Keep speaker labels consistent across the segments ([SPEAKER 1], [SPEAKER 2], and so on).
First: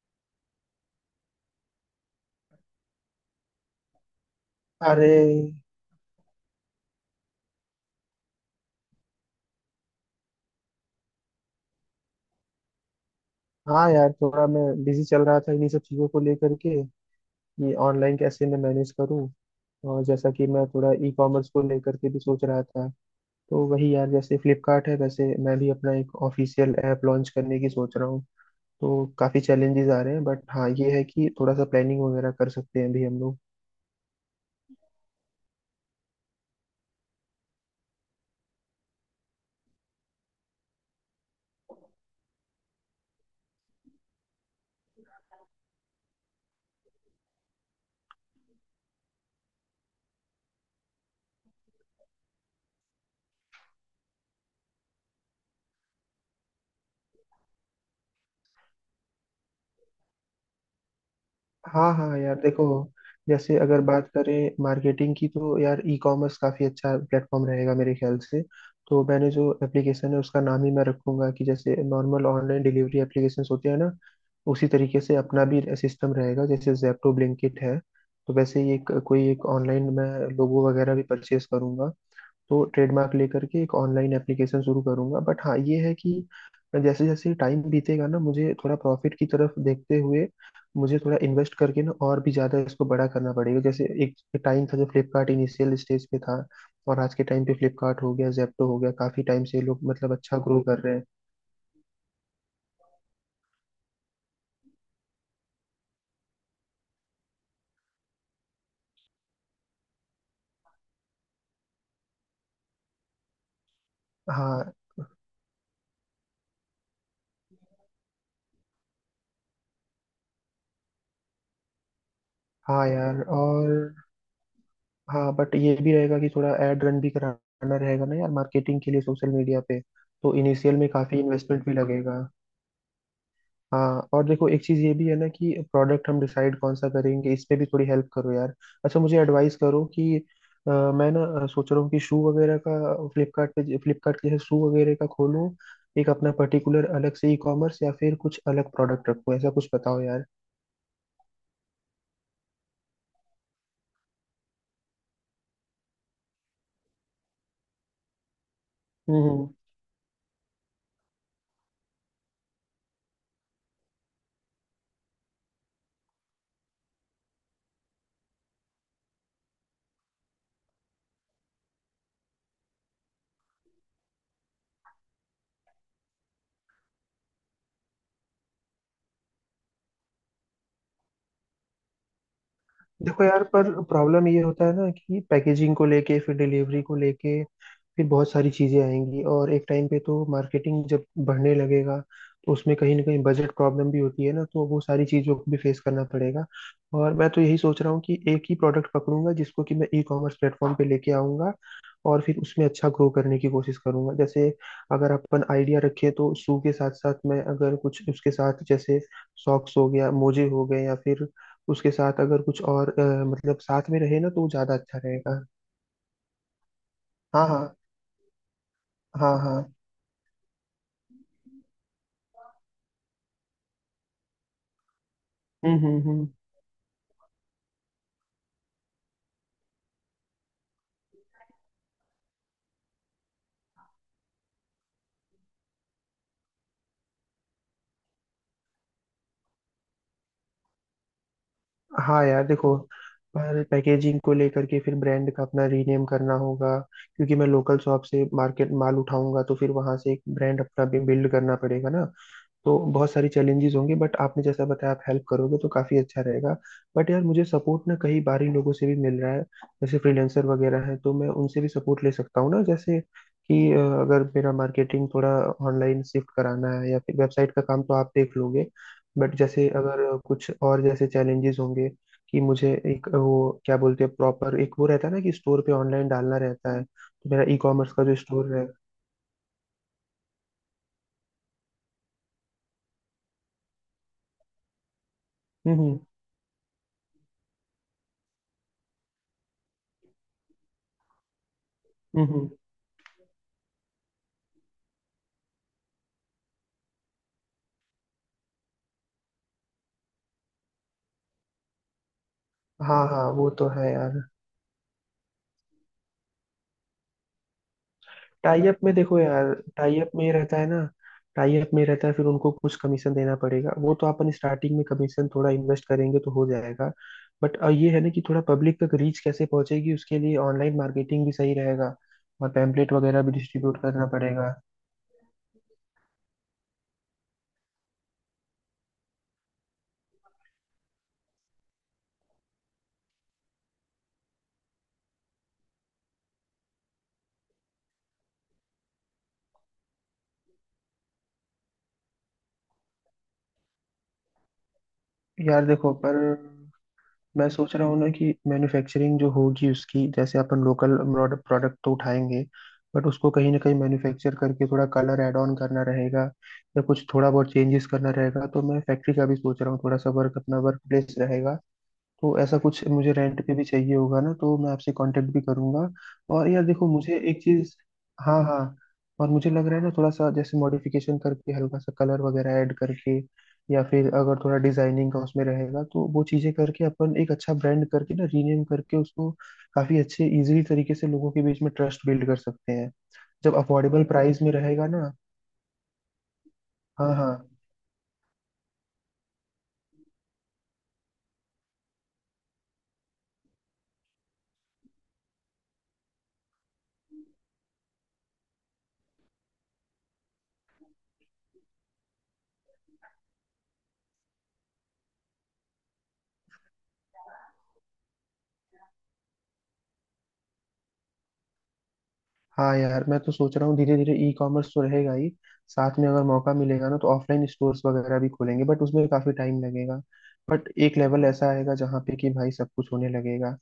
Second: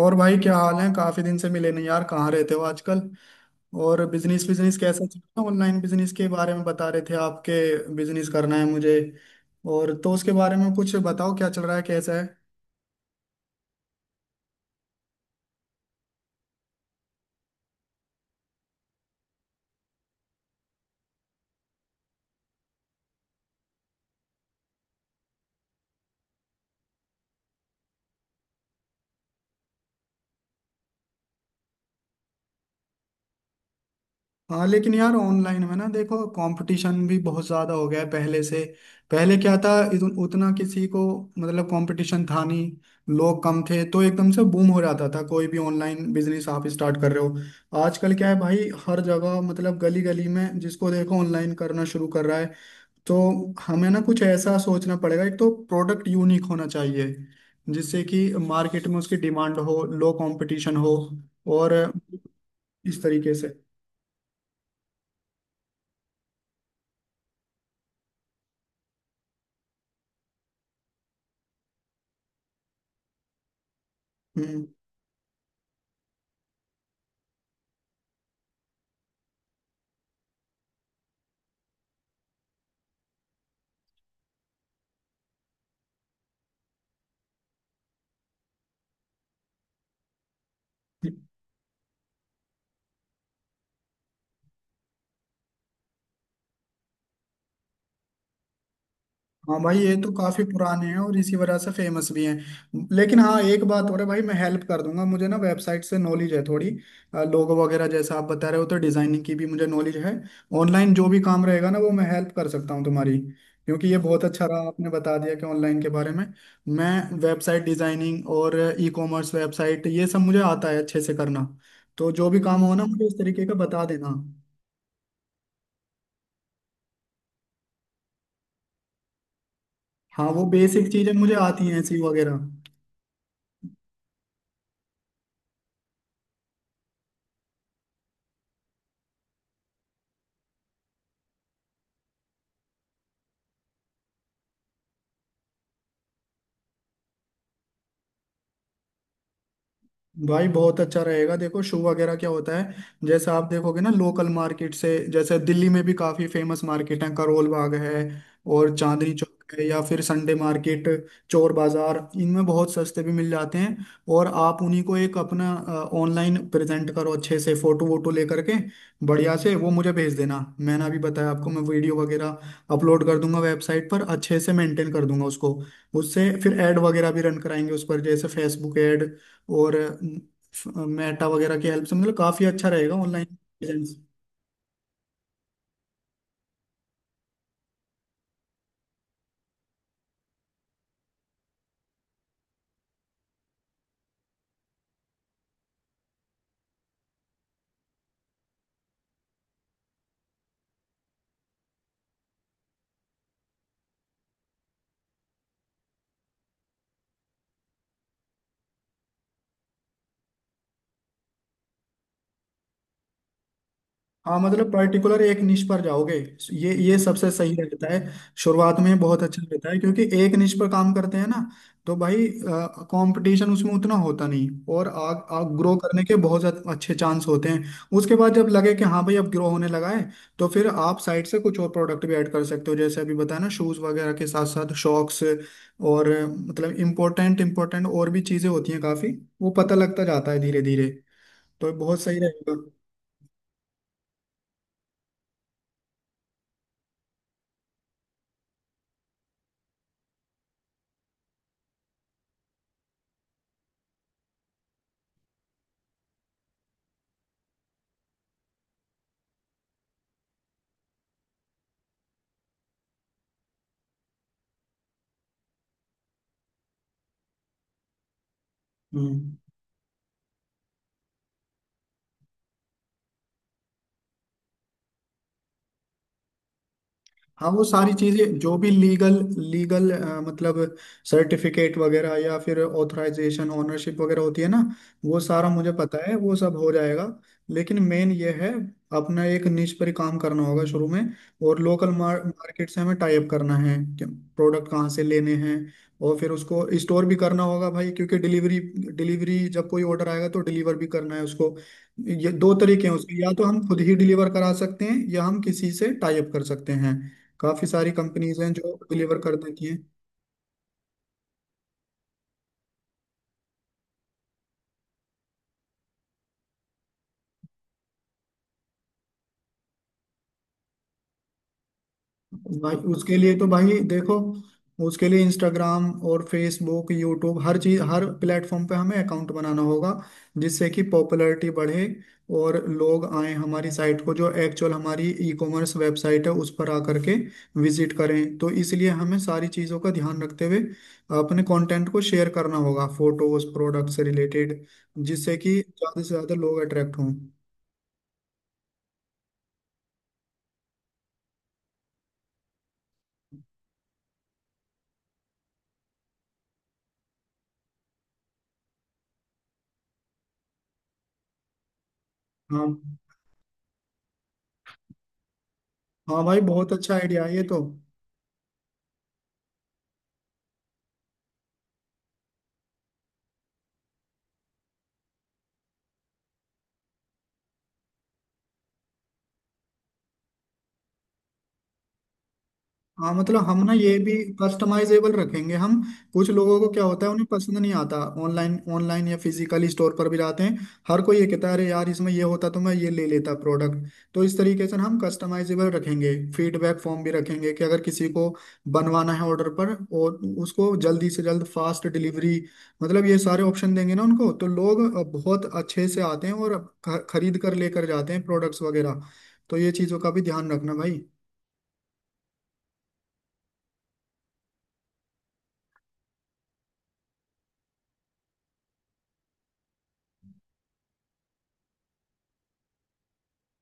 [SPEAKER 1] और भाई क्या हाल है? काफी दिन से मिले नहीं यार, कहाँ रहते हो आजकल? और बिजनेस बिजनेस कैसा
[SPEAKER 2] अरे
[SPEAKER 1] चल रहा है? ऑनलाइन बिजनेस के बारे में बता रहे थे आपके। बिजनेस करना है मुझे। और तो उसके बारे में कुछ बताओ, क्या चल रहा है, कैसा है?
[SPEAKER 2] हाँ यार, थोड़ा मैं बिजी चल रहा था इन्हीं सब चीज़ों को लेकर के। ये ऑनलाइन कैसे मैं मैनेज करूँ। और जैसा कि मैं थोड़ा ई कॉमर्स को लेकर के भी सोच रहा था, तो वही यार जैसे फ्लिपकार्ट है वैसे मैं भी अपना एक ऑफिशियल ऐप लॉन्च करने की सोच रहा हूँ। तो काफ़ी चैलेंजेस आ रहे हैं, बट हाँ ये है कि थोड़ा सा प्लानिंग वगैरह कर सकते हैं अभी हम लोग।
[SPEAKER 1] हाँ लेकिन यार ऑनलाइन में ना देखो, कंपटीशन भी बहुत ज़्यादा हो गया है पहले से। पहले क्या था, उतना किसी को, मतलब कंपटीशन था नहीं। लोग कम थे तो एकदम से बूम हो जाता था कोई भी ऑनलाइन बिजनेस आप स्टार्ट कर रहे हो। आजकल क्या है भाई, हर जगह मतलब गली गली में जिसको देखो ऑनलाइन करना शुरू कर रहा है। तो हमें ना कुछ ऐसा सोचना पड़ेगा, एक तो प्रोडक्ट यूनिक होना चाहिए जिससे कि मार्केट में उसकी डिमांड हो, लो कंपटीशन हो, और
[SPEAKER 2] हाँ हाँ यार, देखो
[SPEAKER 1] इस तरीके से।
[SPEAKER 2] जैसे अगर बात करें मार्केटिंग की, तो यार ई कॉमर्स काफ़ी अच्छा प्लेटफॉर्म रहेगा मेरे ख्याल से। तो मैंने जो एप्लीकेशन है उसका नाम ही मैं रखूंगा कि जैसे नॉर्मल ऑनलाइन डिलीवरी एप्लीकेशंस होते हैं ना,
[SPEAKER 1] हम्म।
[SPEAKER 2] उसी तरीके से अपना भी सिस्टम रहेगा, जैसे जैप्टो ब्लिंकिट है। तो वैसे ही एक कोई एक ऑनलाइन मैं लोगो वगैरह भी परचेज करूंगा। तो ट्रेडमार्क लेकर के एक ऑनलाइन एप्लीकेशन शुरू करूंगा, बट हाँ ये है कि जैसे जैसे टाइम बीतेगा ना, मुझे थोड़ा प्रॉफिट की तरफ देखते हुए मुझे थोड़ा इन्वेस्ट करके ना और भी ज्यादा इसको बड़ा करना पड़ेगा। जैसे एक टाइम था जब फ्लिपकार्ट इनिशियल स्टेज पे था, और आज के टाइम पे फ्लिपकार्ट हो गया जेप्टो हो गया, काफी टाइम
[SPEAKER 1] हाँ
[SPEAKER 2] से
[SPEAKER 1] भाई
[SPEAKER 2] लोग
[SPEAKER 1] ये तो
[SPEAKER 2] मतलब अच्छा
[SPEAKER 1] काफी
[SPEAKER 2] ग्रो कर
[SPEAKER 1] पुराने
[SPEAKER 2] रहे
[SPEAKER 1] हैं
[SPEAKER 2] हैं।
[SPEAKER 1] और इसी वजह से फेमस भी हैं। लेकिन हाँ एक बात और है भाई, मैं हेल्प कर दूंगा, मुझे ना वेबसाइट से नॉलेज है थोड़ी। लोगो वगैरह जैसा आप बता रहे हो, तो डिजाइनिंग की भी मुझे नॉलेज है। ऑनलाइन जो भी काम रहेगा ना वो मैं हेल्प कर सकता हूँ तुम्हारी, क्योंकि ये बहुत अच्छा रहा
[SPEAKER 2] हाँ
[SPEAKER 1] आपने बता दिया कि ऑनलाइन के बारे में। मैं वेबसाइट डिजाइनिंग और ई कॉमर्स वेबसाइट, ये सब मुझे आता है अच्छे से करना। तो जो भी काम हो ना,
[SPEAKER 2] हाँ
[SPEAKER 1] मुझे इस
[SPEAKER 2] यार,
[SPEAKER 1] तरीके का
[SPEAKER 2] और
[SPEAKER 1] बता देना।
[SPEAKER 2] हाँ बट ये भी रहेगा कि थोड़ा एड रन भी कराना रहेगा ना यार मार्केटिंग के लिए सोशल मीडिया पे।
[SPEAKER 1] हाँ
[SPEAKER 2] तो
[SPEAKER 1] वो
[SPEAKER 2] इनिशियल में
[SPEAKER 1] बेसिक चीजें
[SPEAKER 2] काफी
[SPEAKER 1] मुझे
[SPEAKER 2] इन्वेस्टमेंट
[SPEAKER 1] आती
[SPEAKER 2] भी
[SPEAKER 1] हैं, सी
[SPEAKER 2] लगेगा।
[SPEAKER 1] वगैरह।
[SPEAKER 2] हाँ, और देखो एक चीज ये भी है ना कि प्रोडक्ट हम डिसाइड कौन सा करेंगे, इस पे भी थोड़ी हेल्प करो यार। अच्छा मुझे एडवाइस करो कि मैं ना सोच रहा हूँ कि शू वगैरह का फ्लिपकार्ट जैसे शू वगैरह का खोलूँ। एक अपना पर्टिकुलर अलग से ई कॉमर्स या फिर कुछ अलग प्रोडक्ट रखूँ, ऐसा कुछ बताओ यार।
[SPEAKER 1] भाई बहुत अच्छा रहेगा, देखो शू वगैरह क्या होता है, जैसे आप देखोगे ना लोकल मार्केट से, जैसे दिल्ली में भी काफी फेमस मार्केट है, करोल बाग है और चांदनी
[SPEAKER 2] हम्म।
[SPEAKER 1] चौक है, या फिर संडे मार्केट, चोर बाजार, इनमें बहुत सस्ते भी मिल जाते हैं। और आप उन्हीं को एक अपना ऑनलाइन प्रेजेंट करो अच्छे से, फोटो वोटो लेकर के बढ़िया से वो मुझे भेज देना, मैंने अभी बताया आपको, मैं वीडियो वगैरह अपलोड कर दूंगा वेबसाइट पर, अच्छे से मेंटेन कर दूंगा उसको। उससे फिर ऐड वगैरह भी रन कराएंगे उस पर, जैसे फेसबुक ऐड और मेटा वगैरह की हेल्प से, मतलब काफी अच्छा रहेगा
[SPEAKER 2] देखो
[SPEAKER 1] ऑनलाइन
[SPEAKER 2] यार, पर
[SPEAKER 1] प्रेजेंस।
[SPEAKER 2] प्रॉब्लम ये होता है ना कि पैकेजिंग को लेके फिर डिलीवरी को लेके फिर बहुत सारी चीजें आएंगी, और एक टाइम पे तो मार्केटिंग जब बढ़ने लगेगा तो उसमें कहीं ना कहीं बजट प्रॉब्लम भी होती है ना, तो वो सारी चीजों को भी फेस करना पड़ेगा। और मैं तो यही सोच रहा हूँ कि एक ही प्रोडक्ट पकड़ूंगा जिसको कि मैं ई कॉमर्स प्लेटफॉर्म पे लेके आऊंगा, और फिर उसमें अच्छा ग्रो करने की कोशिश करूंगा। जैसे अगर अपन आइडिया रखें, तो शू के साथ साथ मैं अगर कुछ उसके साथ, जैसे सॉक्स हो गया मोजे हो गए, या फिर उसके साथ अगर कुछ और मतलब साथ में रहे ना
[SPEAKER 1] हाँ
[SPEAKER 2] तो वो
[SPEAKER 1] मतलब
[SPEAKER 2] ज्यादा अच्छा
[SPEAKER 1] पर्टिकुलर एक
[SPEAKER 2] रहेगा।
[SPEAKER 1] निश पर जाओगे, ये सबसे
[SPEAKER 2] हाँ
[SPEAKER 1] सही
[SPEAKER 2] हाँ
[SPEAKER 1] रहता है, शुरुआत में बहुत
[SPEAKER 2] हाँ
[SPEAKER 1] अच्छा रहता
[SPEAKER 2] हाँ।
[SPEAKER 1] है, क्योंकि एक निश पर काम करते हैं ना, तो भाई कंपटीशन उसमें उतना होता नहीं, और आग आग ग्रो करने के
[SPEAKER 2] हम्म।
[SPEAKER 1] बहुत ज्यादा अच्छे चांस होते हैं। उसके बाद जब लगे कि हाँ भाई अब ग्रो होने लगा है, तो फिर आप साइड से कुछ और प्रोडक्ट भी ऐड कर सकते हो, जैसे अभी बताया ना शूज वगैरह के साथ साथ शॉक्स और मतलब इम्पोर्टेंट इम्पोर्टेंट और भी चीजें होती हैं काफी। वो पता लगता जाता है धीरे धीरे, तो बहुत सही
[SPEAKER 2] हाँ यार,
[SPEAKER 1] रहेगा।
[SPEAKER 2] देखो पर पैकेजिंग को लेकर के फिर ब्रांड का अपना रीनेम करना होगा, क्योंकि मैं लोकल शॉप से मार्केट माल उठाऊंगा, तो फिर वहां से एक ब्रांड अपना बिल्ड करना पड़ेगा ना। तो बहुत सारी चैलेंजेस होंगे, बट आपने जैसा बताया आप हेल्प करोगे तो काफी अच्छा रहेगा। बट यार, मुझे सपोर्ट ना कई बार ही लोगों से भी मिल रहा है, जैसे फ्रीलांसर वगैरह हैं तो मैं उनसे भी सपोर्ट ले सकता हूँ ना। जैसे कि अगर मेरा मार्केटिंग थोड़ा ऑनलाइन शिफ्ट कराना है या फिर वेबसाइट का काम, तो आप देख लोगे। बट
[SPEAKER 1] हम्म।
[SPEAKER 2] जैसे अगर कुछ और जैसे चैलेंजेस होंगे कि मुझे एक वो क्या बोलते हैं प्रॉपर एक वो रहता है ना कि स्टोर पे ऑनलाइन डालना रहता है, तो मेरा
[SPEAKER 1] हाँ
[SPEAKER 2] ई
[SPEAKER 1] वो
[SPEAKER 2] कॉमर्स
[SPEAKER 1] सारी
[SPEAKER 2] का जो
[SPEAKER 1] चीजें जो
[SPEAKER 2] स्टोर है।
[SPEAKER 1] भी लीगल लीगल, मतलब सर्टिफिकेट वगैरह या फिर ऑथराइजेशन ओनरशिप वगैरह होती है ना, वो सारा मुझे
[SPEAKER 2] हम्म हम्म
[SPEAKER 1] पता है, वो सब हो जाएगा। लेकिन मेन ये है, अपना एक निश पर ही काम करना होगा शुरू में। और लोकल
[SPEAKER 2] हम्म, हम्म।
[SPEAKER 1] मार्केट से हमें टाई अप करना है कि प्रोडक्ट कहाँ से लेने हैं, और फिर उसको स्टोर भी करना होगा भाई, क्योंकि डिलीवरी डिलीवरी जब कोई ऑर्डर आएगा तो डिलीवर भी करना है उसको। ये दो तरीके हैं
[SPEAKER 2] हाँ
[SPEAKER 1] उसके,
[SPEAKER 2] हाँ,
[SPEAKER 1] या तो
[SPEAKER 2] वो
[SPEAKER 1] हम
[SPEAKER 2] तो
[SPEAKER 1] खुद
[SPEAKER 2] है
[SPEAKER 1] ही
[SPEAKER 2] यार।
[SPEAKER 1] डिलीवर करा सकते हैं या हम किसी से टाई अप कर सकते हैं, काफी सारी कंपनीज हैं
[SPEAKER 2] टाई
[SPEAKER 1] जो
[SPEAKER 2] अप में
[SPEAKER 1] डिलीवर
[SPEAKER 2] देखो
[SPEAKER 1] कर
[SPEAKER 2] यार,
[SPEAKER 1] देती हैं।
[SPEAKER 2] टाई अप में ये रहता है ना, टाई अप में रहता है फिर उनको कुछ कमीशन देना पड़ेगा, वो तो अपन स्टार्टिंग में कमीशन थोड़ा इन्वेस्ट करेंगे तो हो जाएगा। बट ये है ना कि थोड़ा पब्लिक तक रीच कैसे पहुंचेगी, उसके लिए ऑनलाइन मार्केटिंग भी सही रहेगा, और
[SPEAKER 1] भाई
[SPEAKER 2] पैम्पलेट
[SPEAKER 1] उसके
[SPEAKER 2] वगैरह भी
[SPEAKER 1] लिए तो भाई
[SPEAKER 2] डिस्ट्रीब्यूट करना
[SPEAKER 1] देखो,
[SPEAKER 2] पड़ेगा।
[SPEAKER 1] उसके लिए इंस्टाग्राम और फेसबुक, यूट्यूब, हर चीज हर प्लेटफॉर्म पे हमें अकाउंट बनाना होगा, जिससे कि पॉपुलैरिटी बढ़े और लोग आए हमारी साइट को, जो एक्चुअल हमारी ई कॉमर्स वेबसाइट है उस पर आकर के विजिट करें। तो इसलिए हमें सारी चीज़ों का ध्यान रखते हुए अपने कंटेंट को शेयर करना होगा, फोटोज प्रोडक्ट से रिलेटेड, जिससे कि
[SPEAKER 2] यार देखो,
[SPEAKER 1] ज़्यादा से
[SPEAKER 2] पर
[SPEAKER 1] ज़्यादा लोग अट्रैक्ट हों।
[SPEAKER 2] मैं सोच रहा हूँ ना कि मैन्युफैक्चरिंग जो होगी उसकी, जैसे अपन लोकल प्रोडक्ट तो उठाएंगे, बट उसको कहीं ना कहीं मैन्युफैक्चर करके थोड़ा कलर ऐड ऑन करना रहेगा, या कुछ थोड़ा बहुत चेंजेस करना रहेगा, तो मैं फैक्ट्री का भी सोच रहा हूँ। थोड़ा सा वर्क अपना वर्क प्लेस रहेगा, तो ऐसा
[SPEAKER 1] हाँ।
[SPEAKER 2] कुछ मुझे रेंट पे भी चाहिए होगा ना, तो मैं आपसे कांटेक्ट भी करूंगा।
[SPEAKER 1] हाँ भाई
[SPEAKER 2] और यार
[SPEAKER 1] बहुत
[SPEAKER 2] देखो,
[SPEAKER 1] अच्छा
[SPEAKER 2] मुझे
[SPEAKER 1] आइडिया है
[SPEAKER 2] एक
[SPEAKER 1] ये तो।
[SPEAKER 2] चीज। हाँ हाँ। और मुझे लग रहा है ना, थोड़ा सा जैसे मॉडिफिकेशन करके हल्का सा कलर वगैरह ऐड करके या फिर अगर थोड़ा डिजाइनिंग का उसमें रहेगा तो वो चीजें करके अपन एक अच्छा ब्रांड करके ना रीनेम करके उसको, काफी अच्छे इजीली तरीके से लोगों के बीच में ट्रस्ट बिल्ड कर सकते हैं,
[SPEAKER 1] हाँ मतलब
[SPEAKER 2] जब
[SPEAKER 1] हम ना ये
[SPEAKER 2] अफोर्डेबल
[SPEAKER 1] भी
[SPEAKER 2] प्राइस में रहेगा ना।
[SPEAKER 1] कस्टमाइजेबल रखेंगे हम, कुछ लोगों को क्या होता है
[SPEAKER 2] हाँ
[SPEAKER 1] उन्हें
[SPEAKER 2] हाँ।
[SPEAKER 1] पसंद नहीं आता, ऑनलाइन ऑनलाइन या फिजिकली स्टोर पर भी जाते हैं हर कोई, ये कहता है अरे यार इसमें ये होता तो मैं ये ले लेता प्रोडक्ट। तो इस तरीके से ना हम कस्टमाइजेबल रखेंगे, फीडबैक फॉर्म भी रखेंगे कि अगर किसी को बनवाना है ऑर्डर पर, और उसको जल्दी से जल्द फास्ट डिलीवरी, मतलब ये सारे ऑप्शन देंगे ना उनको, तो लोग बहुत अच्छे से आते हैं और खरीद कर लेकर जाते हैं प्रोडक्ट्स वगैरह। तो ये चीज़ों का भी ध्यान रखना भाई।
[SPEAKER 2] हाँ यार, मैं तो सोच रहा हूँ धीरे धीरे ई कॉमर्स तो रहेगा ही, साथ में अगर मौका मिलेगा ना तो ऑफलाइन स्टोर्स वगैरह भी खोलेंगे, बट उसमें काफी टाइम लगेगा। बट एक लेवल ऐसा आएगा जहाँ पे कि भाई सब कुछ होने लगेगा,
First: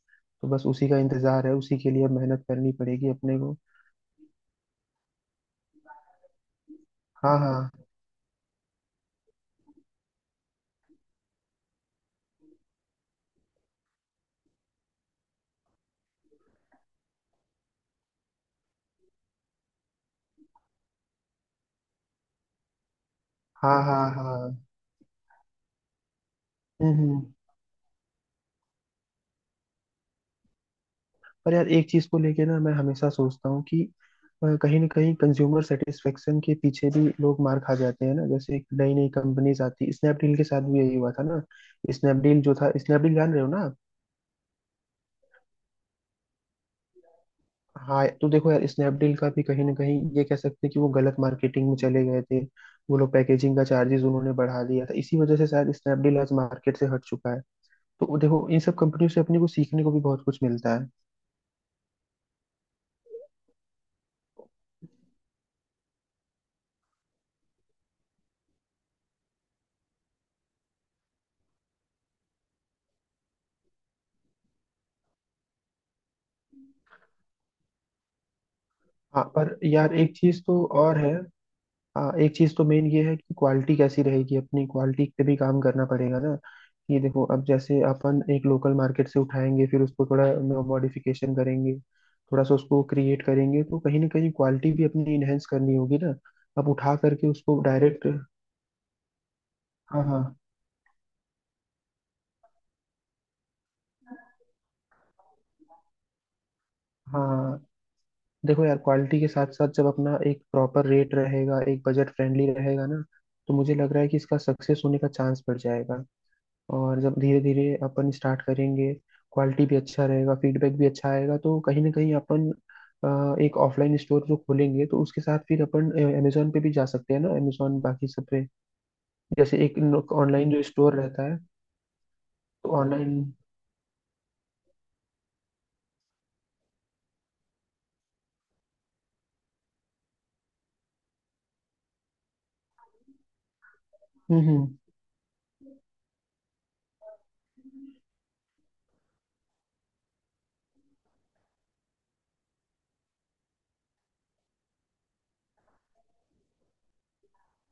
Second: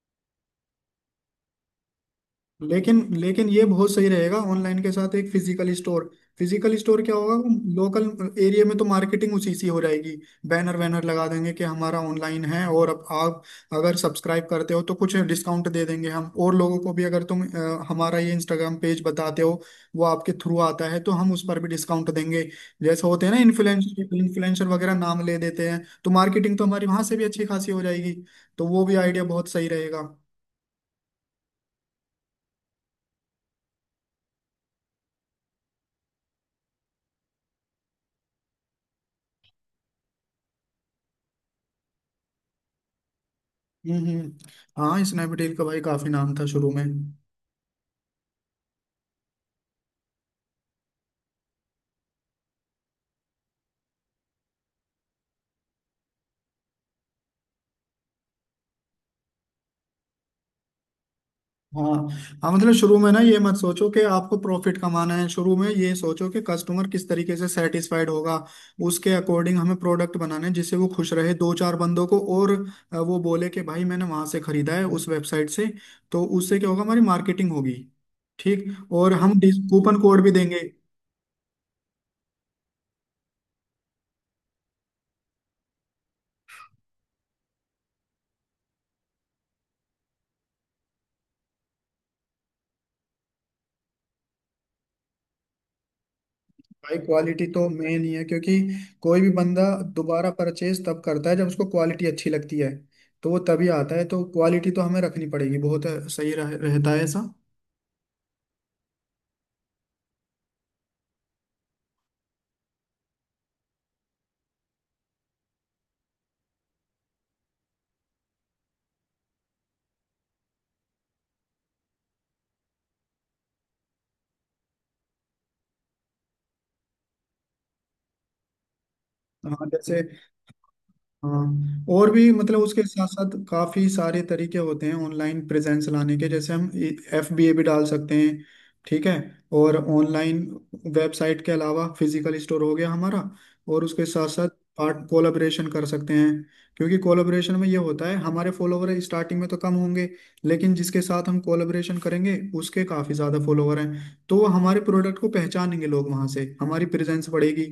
[SPEAKER 2] तो बस उसी का इंतजार है, उसी के लिए अब मेहनत करनी
[SPEAKER 1] लेकिन
[SPEAKER 2] पड़ेगी अपने
[SPEAKER 1] लेकिन
[SPEAKER 2] को।
[SPEAKER 1] ये बहुत सही रहेगा ऑनलाइन के साथ एक फिजिकल स्टोर। फिजिकल स्टोर क्या होगा,
[SPEAKER 2] हाँ हाँ
[SPEAKER 1] लोकल एरिया में तो मार्केटिंग उसी सी हो जाएगी, बैनर वैनर लगा देंगे कि हमारा ऑनलाइन है, और अब आप अगर सब्सक्राइब करते हो तो कुछ डिस्काउंट दे देंगे हम। और लोगों को भी अगर तुम हमारा ये इंस्टाग्राम पेज बताते हो, वो आपके थ्रू आता है तो हम उस पर भी डिस्काउंट देंगे, जैसे होते हैं ना
[SPEAKER 2] हाँ हाँ
[SPEAKER 1] इन्फ्लुएंसर
[SPEAKER 2] हाँ।
[SPEAKER 1] इन्फ्लुएंसर वगैरह नाम ले देते हैं तो मार्केटिंग तो हमारी
[SPEAKER 2] हम्म
[SPEAKER 1] वहां से
[SPEAKER 2] हम्म।
[SPEAKER 1] भी अच्छी खासी हो जाएगी। तो वो भी आइडिया बहुत सही रहेगा।
[SPEAKER 2] पर यार, एक चीज को लेके ना मैं हमेशा सोचता हूँ कि कहीं ना कहीं कंज्यूमर सेटिस्फेक्शन के पीछे भी लोग मार खा जाते हैं ना। जैसे नई नई कंपनीज आती, स्नैपडील के साथ भी यही हुआ था ना। स्नैपडील जो था, स्नैपडील जान रहे हो ना।
[SPEAKER 1] हम्म। हम्म। हाँ स्नैपडील का भाई काफी नाम था शुरू में।
[SPEAKER 2] हाँ, तो देखो यार स्नैपडील का भी कहीं ना कहीं ये कह सकते हैं कि वो गलत मार्केटिंग में चले गए थे। वो लोग पैकेजिंग का चार्जेस उन्होंने बढ़ा दिया था, इसी वजह से शायद स्नैपडील आज मार्केट से हट चुका है। तो देखो इन सब कंपनियों से अपने को सीखने को भी बहुत कुछ मिलता है।
[SPEAKER 1] हाँ। हाँ मतलब शुरू में ना ये मत सोचो कि आपको प्रॉफिट कमाना है, शुरू में ये सोचो कि कस्टमर किस तरीके से सेटिस्फाइड होगा, उसके अकॉर्डिंग हमें प्रोडक्ट बनाना है, जिससे वो खुश रहे दो चार बंदों को, और वो बोले कि भाई मैंने वहां से खरीदा है उस वेबसाइट से, तो उससे क्या होगा, हमारी मार्केटिंग होगी। ठीक। और
[SPEAKER 2] हाँ
[SPEAKER 1] हम
[SPEAKER 2] पर यार
[SPEAKER 1] कूपन
[SPEAKER 2] एक
[SPEAKER 1] कोड भी
[SPEAKER 2] चीज
[SPEAKER 1] देंगे।
[SPEAKER 2] तो और है। हाँ एक चीज तो मेन ये है कि क्वालिटी कैसी रहेगी, अपनी क्वालिटी पे भी काम करना पड़ेगा ना। ये देखो, अब जैसे अपन एक लोकल मार्केट से उठाएंगे फिर उसको थोड़ा मॉडिफिकेशन करेंगे, थोड़ा सा उसको क्रिएट करेंगे, तो कहीं ना कहीं क्वालिटी भी अपनी इनहेंस करनी होगी ना। अब उठा
[SPEAKER 1] भाई
[SPEAKER 2] करके
[SPEAKER 1] क्वालिटी
[SPEAKER 2] उसको
[SPEAKER 1] तो मेन
[SPEAKER 2] डायरेक्ट।
[SPEAKER 1] ही है, क्योंकि कोई भी बंदा
[SPEAKER 2] हाँ हाँ।
[SPEAKER 1] दोबारा परचेज तब करता है जब उसको क्वालिटी अच्छी लगती है, तो वो तभी आता है, तो क्वालिटी तो हमें रखनी पड़ेगी। बहुत सही रहता है ऐसा।
[SPEAKER 2] हाँ देखो यार, क्वालिटी के साथ साथ जब अपना एक प्रॉपर रेट रहेगा, एक बजट फ्रेंडली रहेगा ना, तो मुझे लग रहा है कि इसका सक्सेस होने का चांस बढ़ जाएगा। और जब धीरे धीरे अपन स्टार्ट करेंगे, क्वालिटी भी अच्छा रहेगा फीडबैक भी अच्छा आएगा, तो कहीं ना कहीं अपन एक ऑफलाइन स्टोर जो खोलेंगे तो उसके साथ फिर अपन अमेजोन पे भी जा सकते हैं ना, अमेजोन बाकी सब पे, जैसे
[SPEAKER 1] हाँ जैसे,
[SPEAKER 2] एक ऑनलाइन जो स्टोर रहता है।
[SPEAKER 1] हाँ और भी, मतलब
[SPEAKER 2] तो
[SPEAKER 1] उसके साथ
[SPEAKER 2] ऑनलाइन।
[SPEAKER 1] साथ काफी सारे तरीके होते हैं ऑनलाइन प्रेजेंस लाने के, जैसे हम एफ बी ए भी डाल सकते हैं। ठीक है। और ऑनलाइन वेबसाइट के अलावा फिजिकल स्टोर हो गया हमारा, और उसके साथ साथ
[SPEAKER 2] हम्म।
[SPEAKER 1] पार्ट कोलाबरेशन कर सकते हैं। क्योंकि कोलाबरेशन में ये होता है, हमारे फॉलोवर स्टार्टिंग में तो कम होंगे, लेकिन जिसके साथ हम कोलाबरेशन करेंगे उसके काफी ज्यादा फॉलोवर हैं, तो वो हमारे प्रोडक्ट को पहचानेंगे लोग, वहां से हमारी प्रेजेंस बढ़ेगी,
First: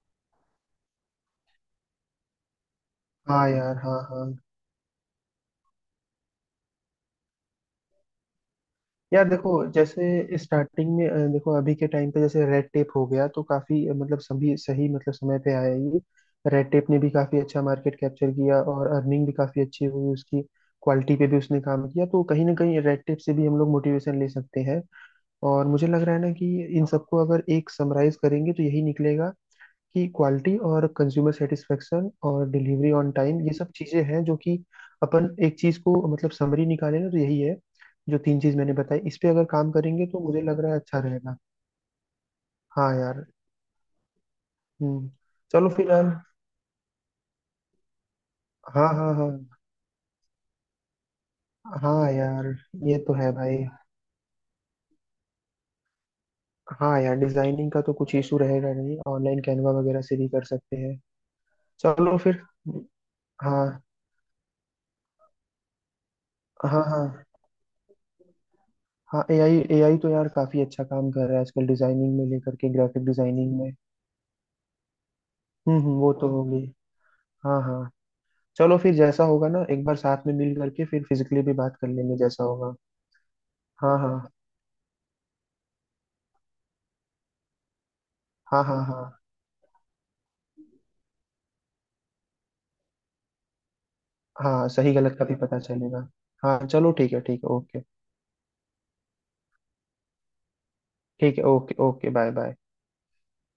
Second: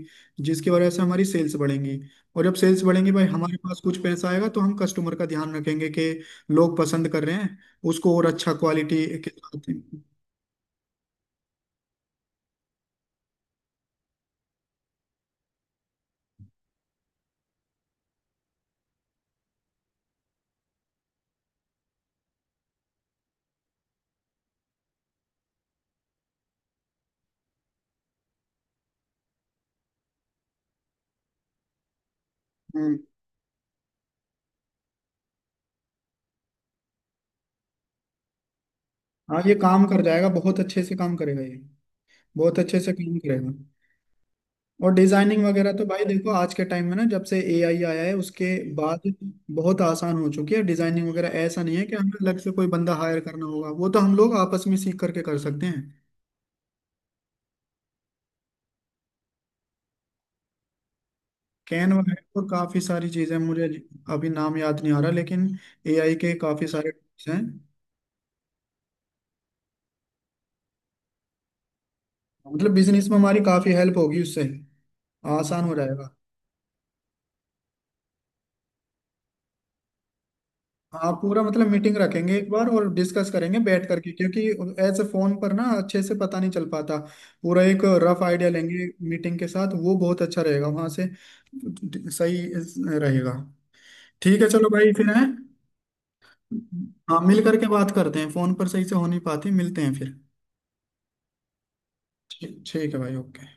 [SPEAKER 1] जिसकी वजह से हमारी सेल्स बढ़ेंगी। और जब सेल्स बढ़ेंगे भाई
[SPEAKER 2] हाँ
[SPEAKER 1] हमारे
[SPEAKER 2] यार।
[SPEAKER 1] पास कुछ
[SPEAKER 2] हाँ हाँ
[SPEAKER 1] पैसा आएगा, तो हम कस्टमर का ध्यान रखेंगे कि लोग पसंद कर रहे हैं उसको, और अच्छा क्वालिटी
[SPEAKER 2] यार
[SPEAKER 1] के
[SPEAKER 2] देखो,
[SPEAKER 1] साथ।
[SPEAKER 2] जैसे स्टार्टिंग में देखो अभी के टाइम पे जैसे रेड टेप हो गया, तो काफी मतलब सभी सही मतलब समय पे आया ये। रेड टेप ने भी काफी अच्छा मार्केट कैप्चर किया और अर्निंग भी काफी अच्छी हुई उसकी, क्वालिटी पे भी उसने काम किया, तो कहीं ना कहीं रेड टेप से भी हम लोग मोटिवेशन ले सकते हैं। और मुझे लग रहा है ना कि इन सबको अगर एक समराइज करेंगे तो यही निकलेगा, कि क्वालिटी और कंज्यूमर सेटिस्फेक्शन और डिलीवरी
[SPEAKER 1] हम्म।
[SPEAKER 2] ऑन टाइम, ये सब चीज़ें हैं जो कि अपन एक चीज़ को मतलब समरी निकाले ना तो यही है। जो तीन चीज़ मैंने बताई इस पे
[SPEAKER 1] हाँ
[SPEAKER 2] अगर
[SPEAKER 1] ये
[SPEAKER 2] काम
[SPEAKER 1] काम कर
[SPEAKER 2] करेंगे, तो
[SPEAKER 1] जाएगा,
[SPEAKER 2] मुझे
[SPEAKER 1] बहुत
[SPEAKER 2] लग रहा है
[SPEAKER 1] अच्छे से
[SPEAKER 2] अच्छा
[SPEAKER 1] काम
[SPEAKER 2] रहेगा।
[SPEAKER 1] करेगा ये, बहुत अच्छे
[SPEAKER 2] हाँ
[SPEAKER 1] से काम
[SPEAKER 2] यार।
[SPEAKER 1] करेगा। और
[SPEAKER 2] हम्म।
[SPEAKER 1] डिजाइनिंग
[SPEAKER 2] चलो
[SPEAKER 1] वगैरह तो
[SPEAKER 2] फिर
[SPEAKER 1] भाई
[SPEAKER 2] यार।
[SPEAKER 1] देखो आज के टाइम में ना, जब से एआई आया है उसके
[SPEAKER 2] हाँ
[SPEAKER 1] बाद
[SPEAKER 2] हाँ हाँ।
[SPEAKER 1] बहुत आसान हो चुकी है डिजाइनिंग वगैरह। ऐसा नहीं है कि
[SPEAKER 2] हाँ
[SPEAKER 1] हमें अलग
[SPEAKER 2] यार
[SPEAKER 1] से कोई बंदा
[SPEAKER 2] ये तो
[SPEAKER 1] हायर
[SPEAKER 2] है
[SPEAKER 1] करना
[SPEAKER 2] भाई।
[SPEAKER 1] होगा, वो तो हम लोग आपस में सीख करके कर सकते हैं।
[SPEAKER 2] हाँ यार, डिजाइनिंग का तो कुछ इशू रहेगा नहीं, ऑनलाइन कैनवा वगैरह से भी कर सकते हैं।
[SPEAKER 1] कैनवा है
[SPEAKER 2] चलो फिर।
[SPEAKER 1] और काफी सारी चीजें मुझे
[SPEAKER 2] हाँ
[SPEAKER 1] अभी नाम याद नहीं आ रहा, लेकिन एआई के काफी
[SPEAKER 2] हाँ।
[SPEAKER 1] सारे
[SPEAKER 2] हाँ
[SPEAKER 1] tools हैं,
[SPEAKER 2] हाँ AI AI तो यार काफी अच्छा काम कर रहा है आजकल डिजाइनिंग में, लेकर के
[SPEAKER 1] मतलब
[SPEAKER 2] ग्राफिक
[SPEAKER 1] बिजनेस में हमारी
[SPEAKER 2] डिजाइनिंग में।
[SPEAKER 1] काफी हेल्प होगी उससे, आसान हो
[SPEAKER 2] वो
[SPEAKER 1] जाएगा।
[SPEAKER 2] तो होगी। हाँ हाँ। चलो फिर, जैसा होगा ना एक बार साथ में मिल करके फिर
[SPEAKER 1] हाँ
[SPEAKER 2] फिजिकली
[SPEAKER 1] पूरा
[SPEAKER 2] भी
[SPEAKER 1] मतलब
[SPEAKER 2] बात कर
[SPEAKER 1] मीटिंग
[SPEAKER 2] लेंगे
[SPEAKER 1] रखेंगे
[SPEAKER 2] जैसा
[SPEAKER 1] एक बार
[SPEAKER 2] होगा।
[SPEAKER 1] और डिस्कस करेंगे बैठ
[SPEAKER 2] हाँ
[SPEAKER 1] करके,
[SPEAKER 2] हाँ
[SPEAKER 1] क्योंकि ऐसे फोन पर ना अच्छे से पता नहीं चल पाता। पूरा एक रफ आइडिया
[SPEAKER 2] हाँ हाँ
[SPEAKER 1] लेंगे
[SPEAKER 2] हाँ।
[SPEAKER 1] मीटिंग के साथ, वो बहुत अच्छा रहेगा वहां से, सही रहेगा। ठीक है, चलो
[SPEAKER 2] हाँ
[SPEAKER 1] भाई
[SPEAKER 2] सही
[SPEAKER 1] फिर
[SPEAKER 2] गलत
[SPEAKER 1] है,
[SPEAKER 2] का भी पता चलेगा। हाँ चलो,
[SPEAKER 1] हाँ मिल
[SPEAKER 2] ठीक है
[SPEAKER 1] करके
[SPEAKER 2] ओके।
[SPEAKER 1] बात करते हैं, फोन पर सही से हो नहीं पाती, मिलते हैं फिर।
[SPEAKER 2] ठीक है ओके ओके, बाय बाय।
[SPEAKER 1] ठीक, ठीक है भाई, ओके।